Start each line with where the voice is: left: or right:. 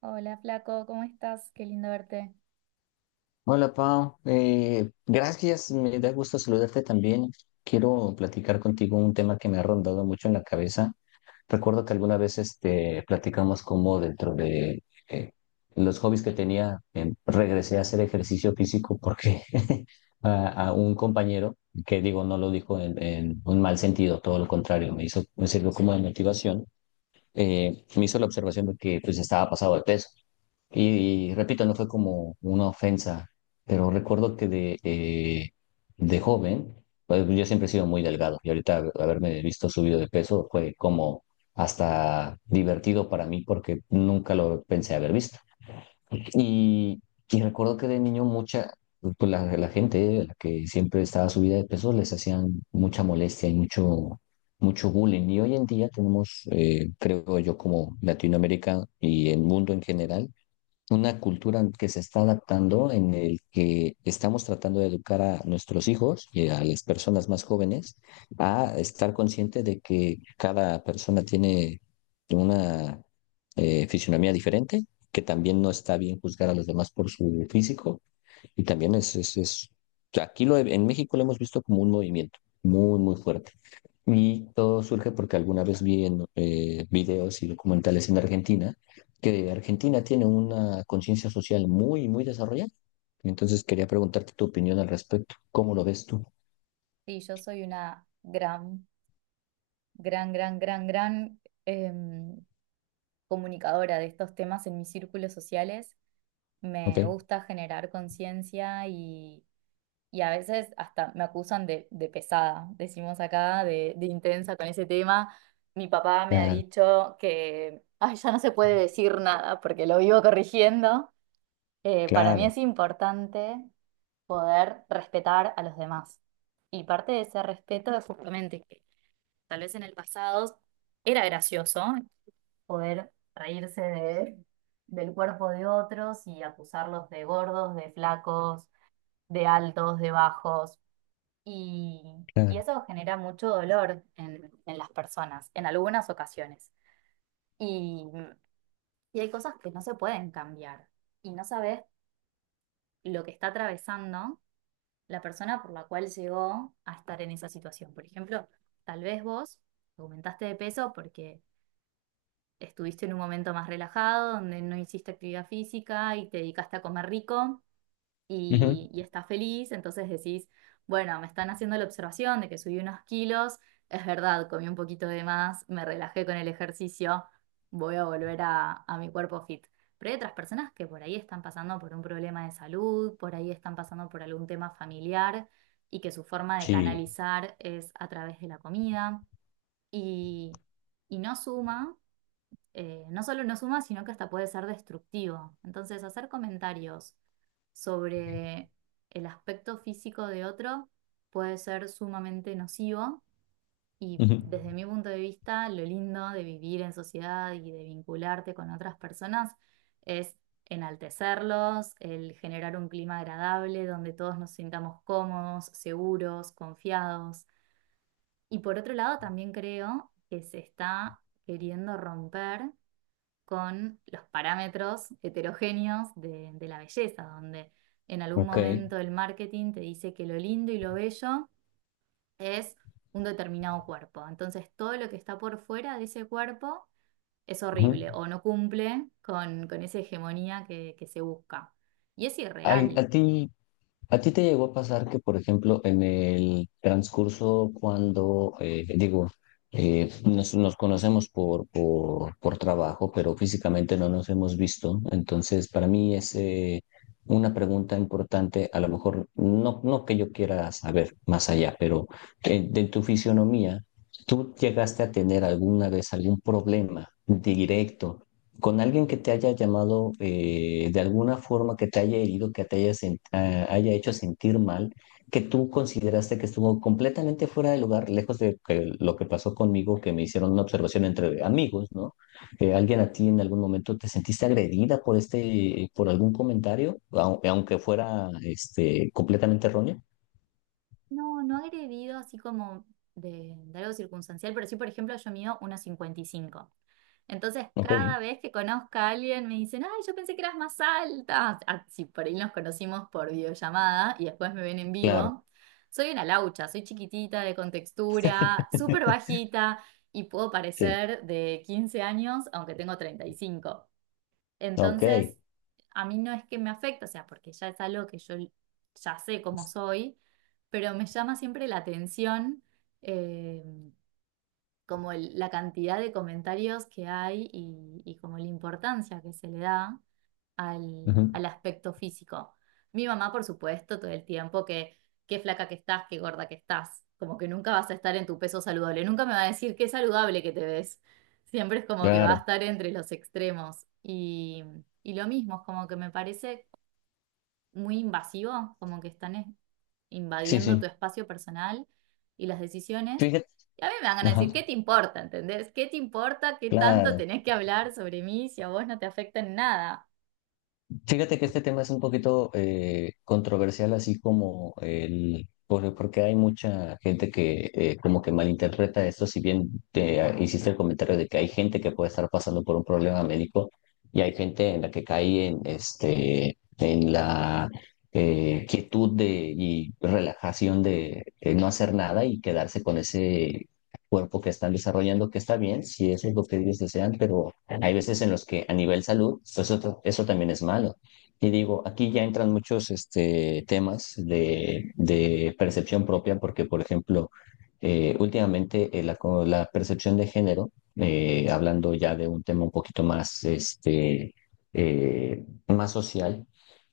right: Hola, flaco, ¿cómo estás? Qué lindo verte.
left: Hola Pau, gracias, me da gusto saludarte también. Quiero platicar contigo un tema que me ha rondado mucho en la cabeza. Recuerdo que alguna vez este, platicamos cómo dentro de eh, los hobbies que tenía, regresé a hacer ejercicio físico porque a un compañero, que digo, no lo dijo en un mal sentido, todo lo contrario, me hizo, me sirvió como de motivación me hizo la observación de que pues estaba pasado de peso. Y repito, no fue como una ofensa, pero recuerdo que de joven, pues, yo siempre he sido muy delgado y ahorita haberme visto subido de peso fue como hasta divertido para mí porque nunca lo pensé haber visto. Y, y recuerdo que de niño mucha, pues la gente, la que siempre estaba subida de peso, les hacían mucha molestia y mucho bullying. Y hoy en día tenemos, creo yo, como Latinoamérica y el mundo en general, una cultura que se está adaptando en el que estamos tratando de educar a nuestros hijos y a las personas más jóvenes a estar consciente de que cada persona tiene una fisionomía diferente, que también no está bien juzgar a los demás por su físico y también aquí en México lo hemos visto como un movimiento muy fuerte. Y todo surge porque alguna vez vi en videos y documentales en Argentina que Argentina tiene una conciencia social muy desarrollada. Entonces quería preguntarte tu opinión al respecto. ¿Cómo lo ves tú?
right: Sí, yo soy una gran, gran, gran, gran, gran comunicadora de estos temas en mis círculos sociales. Me
left: Ok.
right: gusta generar conciencia y a veces hasta me acusan de pesada, decimos acá, de intensa con ese tema. Mi papá me ha
left: Claro,
right: dicho que, ay, ya no se puede decir nada porque lo vivo corrigiendo. Para mí es
left: claro,
right: importante poder respetar a los demás. Y parte de ese respeto es justamente que tal vez en el pasado era gracioso poder reírse del cuerpo de otros y acusarlos de gordos, de flacos, de altos, de bajos. Y, y
left: claro.
right: eso genera mucho dolor en las personas, en algunas ocasiones. Y, y hay cosas que no se pueden cambiar. Y no sabes lo que está atravesando la persona por la cual llegó a estar en esa situación. Por ejemplo, tal vez vos aumentaste de peso porque estuviste en un momento más relajado, donde no hiciste actividad física y te dedicaste a comer rico
left: Ujú.
right: y estás feliz, entonces decís, bueno, me están haciendo la observación de que subí unos kilos, es verdad, comí un poquito de más, me relajé con el ejercicio, voy a volver a mi cuerpo fit. Pero hay otras personas que por ahí están pasando por un problema de salud, por ahí están pasando por algún tema familiar y que su forma de
left: Sí.
right: canalizar es a través de la comida y, y no suma no solo no suma, sino que hasta puede ser destructivo. Entonces, hacer comentarios sobre el aspecto físico de otro puede ser sumamente nocivo y
left: Ujú.
right: desde mi punto de vista, lo lindo de vivir en sociedad y de vincularte con otras personas es enaltecerlos, el generar un clima agradable donde todos nos sintamos cómodos, seguros, confiados. Y por otro lado, también creo que se está queriendo romper con los parámetros heterogéneos de la belleza, donde en algún
left: Ok.
right: momento el marketing te dice que lo lindo y lo bello es un determinado cuerpo. Entonces todo lo que está por fuera de ese cuerpo es
left: Ujú.
right: horrible o no cumple con esa hegemonía que se busca. Y es
left: Ay,
right: irreal.
left: ¿A ti te llegó a pasar que, por ejemplo, en el transcurso cuando, digo, nos conocemos por trabajo, pero físicamente no nos hemos visto? Entonces, para mí es una pregunta importante, a lo mejor no, no que yo quiera saber más allá, pero de tu fisionomía, ¿tú llegaste a tener alguna vez algún problema directo con alguien que te haya llamado de alguna forma, que te haya herido, que te haya, haya hecho sentir mal, que tú consideraste que estuvo completamente fuera de lugar, lejos de lo que pasó conmigo, que me hicieron una observación entre amigos, ¿no? Alguien, a ti en algún momento, ¿te sentiste agredida por este, por algún comentario, aunque fuera este, completamente erróneo?
right: No, no agredido así como de algo circunstancial, pero sí, por ejemplo, yo mido 1,55. Entonces,
left: Ok,
right: cada vez que conozco a alguien me dicen, ay, yo pensé que eras más alta. Ah, si por ahí nos conocimos por videollamada y después me ven en
left: claro,
right: vivo, soy una laucha, soy chiquitita, de contextura, súper bajita y puedo
left: sí,
right: parecer de 15 años, aunque tengo 35.
left: ok,
right: Entonces, a mí no es que me afecte, o sea, porque ya es algo que yo ya sé cómo soy, pero me llama siempre la atención eh, como la cantidad de comentarios que hay y como la importancia que se le da al,
left: ujú,
right: al aspecto físico. Mi mamá, por supuesto, todo el tiempo que qué flaca que estás, qué gorda que estás, como que nunca vas a estar en tu peso saludable, nunca me va a decir qué saludable que te ves. Siempre es como que va a
left: claro,
right: estar entre los extremos. Y lo mismo, es como que me parece muy invasivo, como que están
left: sí,
right: invadiendo
left: sí,
right: tu espacio personal y las decisiones.
left: fíjate,
right: Y a mí me van a
left: ajá,
right: decir, ¿qué te importa? ¿Entendés? ¿Qué te importa? ¿Qué tanto
left: claro.
right: tenés que hablar sobre mí si a vos no te afecta en nada?
left: Fíjate que este tema es un poquito controversial, así como el, porque hay mucha gente que como que malinterpreta esto, si bien hiciste el comentario de que hay gente que puede estar pasando por un problema médico y hay gente en la que cae en, este, en la quietud de, y relajación de no hacer nada y quedarse con ese cuerpo que están desarrollando, que está bien, si eso es lo que ellos desean, pero hay veces en los que a nivel salud, pues eso también es malo. Y digo, aquí ya entran muchos este, temas de percepción propia, porque, por ejemplo, últimamente la percepción de género, hablando ya de un tema un poquito más, este, más social,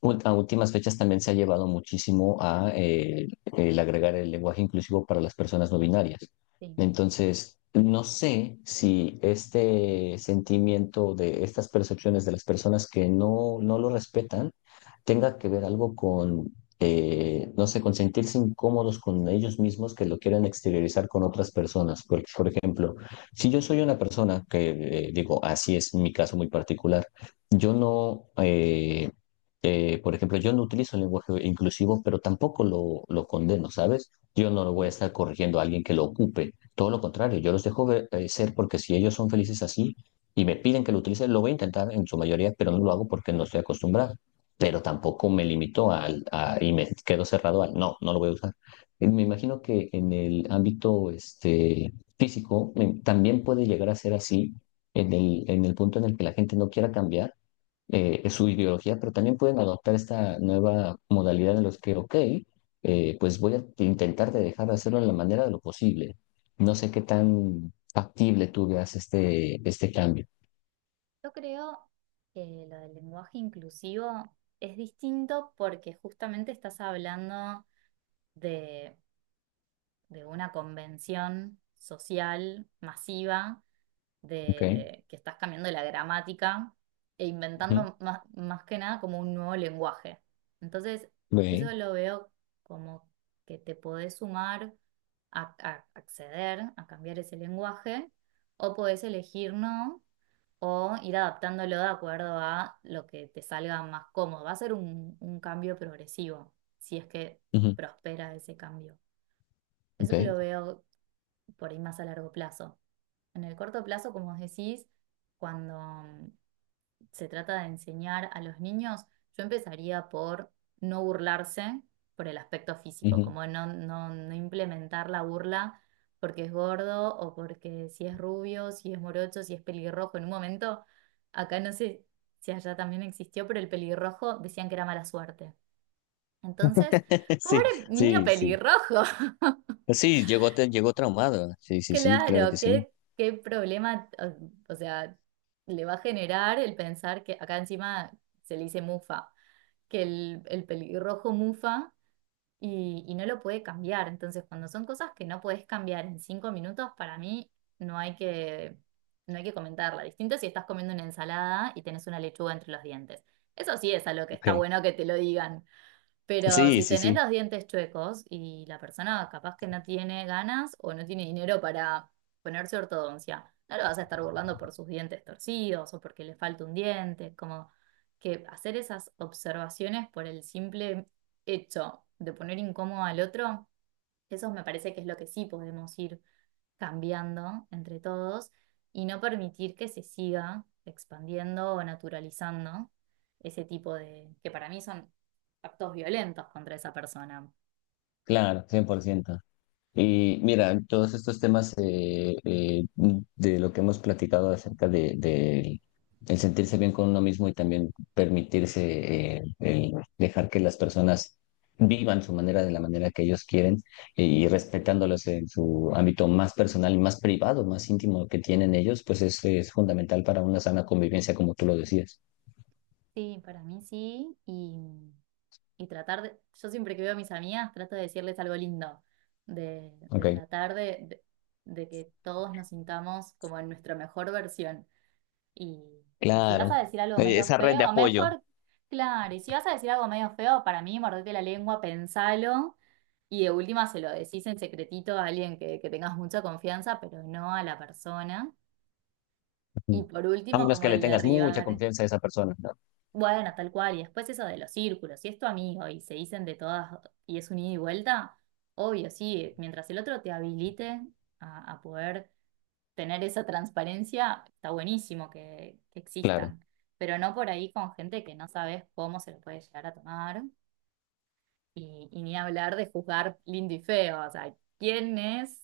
left: a últimas fechas también se ha llevado muchísimo a el agregar el lenguaje inclusivo para las personas no binarias.
right: Sí,
left: Entonces, no sé si este sentimiento de estas percepciones de las personas que no, no lo respetan tenga que ver algo con, no sé, con sentirse incómodos con ellos mismos que lo quieran exteriorizar con otras personas. Porque, por ejemplo, si yo soy una persona que, digo, así es mi caso muy particular, yo por ejemplo, yo no utilizo el lenguaje inclusivo, pero tampoco lo condeno, ¿sabes? Yo no lo voy a
right: sí.
left: estar corrigiendo a alguien que lo ocupe. Todo lo contrario, yo los dejo ser porque si ellos son felices así y me piden que lo utilice, lo voy a intentar en su mayoría, pero no lo hago porque no estoy acostumbrado. Pero tampoco me limito y me quedo cerrado al, no, no lo voy a usar. Me imagino que en el ámbito este, físico también puede llegar a ser así en en el punto en el que la gente no quiera cambiar es su ideología, pero también pueden adoptar esta nueva modalidad en los que, ok, pues voy a intentar de dejar de hacerlo de la manera de lo posible. No sé qué tan factible tú veas este cambio.
right: Yo creo que lo del lenguaje inclusivo es distinto porque justamente estás hablando de, de una convención social masiva
left: Ok.
right: de que estás cambiando la gramática e
left: Ujú,
right: inventando más que nada como un nuevo lenguaje. Entonces,
left: ve,
right: eso lo veo como que te podés sumar a acceder a cambiar ese lenguaje o podés elegir no o ir adaptándolo de acuerdo a lo que te salga más cómodo. Va a ser un cambio progresivo, si es que
left: ujú,
right: prospera ese cambio. Eso
left: ok,
right: lo veo por ahí más a largo plazo. En el corto plazo, como os decís, cuando se trata de enseñar a los niños, yo empezaría por no burlarse por el aspecto físico,
left: ujú.
right: como no, no, no implementar la burla porque es gordo o porque si es rubio, si es morocho, si es pelirrojo. En un momento, acá no sé si allá también existió, pero el pelirrojo decían que era mala suerte. Entonces,
left: Sí,
right: pobre niño
left: sí, sí.
right: pelirrojo,
left: Sí, llegó, llegó traumado. Sí, sí, sí, claro
right: claro,
left: que sí.
right: qué problema, o sea, le va a generar el pensar que acá encima se le dice mufa que el pelirrojo mufa y no lo puede cambiar. Entonces, cuando son cosas que no puedes cambiar en 5 minutos, para mí no hay que, no hay que comentarla. Distinto si estás comiendo una ensalada y tenés una lechuga entre los dientes. Eso sí es a lo que está
left: Ok.
right: bueno que te lo digan, pero
left: Sí,
right: si
left: sí,
right: tenés
left: sí,
right: los dientes chuecos y la persona capaz que no tiene ganas o no tiene dinero para ponerse ortodoncia, no lo vas a estar burlando por sus dientes torcidos o porque le falta un diente, como que hacer esas observaciones por el simple hecho de poner incómodo al otro, eso me parece que es lo que sí podemos ir cambiando entre todos y no permitir que se siga expandiendo o naturalizando ese tipo de, que para mí son actos violentos contra esa persona.
left: claro, 100%. Y mira, todos estos temas de lo que hemos platicado acerca de el sentirse bien con uno mismo y también permitirse el dejar que las personas vivan su manera de la manera que ellos quieren y respetándolos en su ámbito más personal y más privado, más íntimo que tienen ellos, pues es fundamental para una sana convivencia, como tú lo decías.
right: Sí, para mí sí, y tratar de, yo siempre que veo a mis amigas trato de decirles algo lindo, de,
left: Ok,
right: de tratar de de que todos nos sintamos como en nuestra mejor versión. Y, y si vas a
left: claro.
right: decir algo
left: Eh,
right: medio feo,
left: yo.
right: mejor, claro, y si vas a decir algo medio feo, para mí, mordete la lengua, pensalo, y de última se lo decís en secretito a alguien que tengas mucha confianza, pero no a la persona. Y
left: Ujú.
right: por
left: A
right: último,
left: menos
right: como
left: que le
right: el
left: tengas mucha
right: derribar,
left: confianza a esa persona, ¿no?
right: bueno, tal cual, y después eso de los círculos, si es tu amigo y se dicen de todas y es un ida y vuelta, obvio, sí, mientras el otro te habilite a poder tener esa transparencia está buenísimo que
left: Claro,
right: existan, pero no por ahí con gente que no sabes cómo se lo puede llegar a tomar y ni hablar de juzgar lindo y feo, o sea, ¿quién es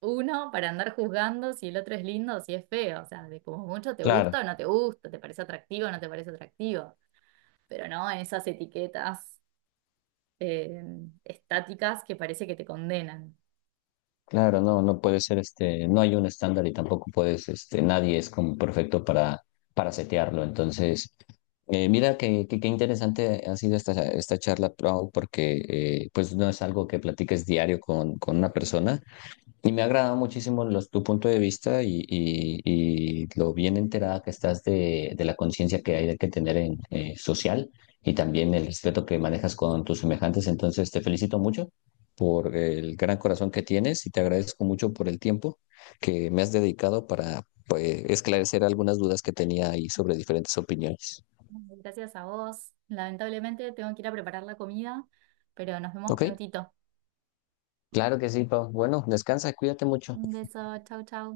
right: uno para andar juzgando si el otro es lindo o si es feo? O sea, de como mucho te
left: claro.
right: gusta o no te gusta, te parece atractivo o no te parece atractivo, pero no en esas etiquetas eh, estáticas que parece que te condenan.
left: Claro, no, no puede ser este, no hay un estándar y tampoco puedes, este, nadie es como perfecto para setearlo. Entonces, mira que, qué interesante ha sido esta charla, Pau, porque pues no es algo que platiques diario con una persona y me agrada muchísimo tu punto de vista y, y lo bien enterada que estás de la conciencia que hay que tener en social y también el respeto que manejas con tus semejantes. Entonces, te felicito mucho por el gran corazón que tienes y te agradezco mucho por el tiempo que me has dedicado para pues, esclarecer algunas dudas que tenía ahí sobre diferentes opiniones.
right: Gracias a vos. Lamentablemente tengo que ir a preparar la comida, pero nos vemos
left: ¿Ok?
right: prontito.
left: Claro que sí, Pau. Bueno, descansa, cuídate mucho.
right: Un beso, chau, chau.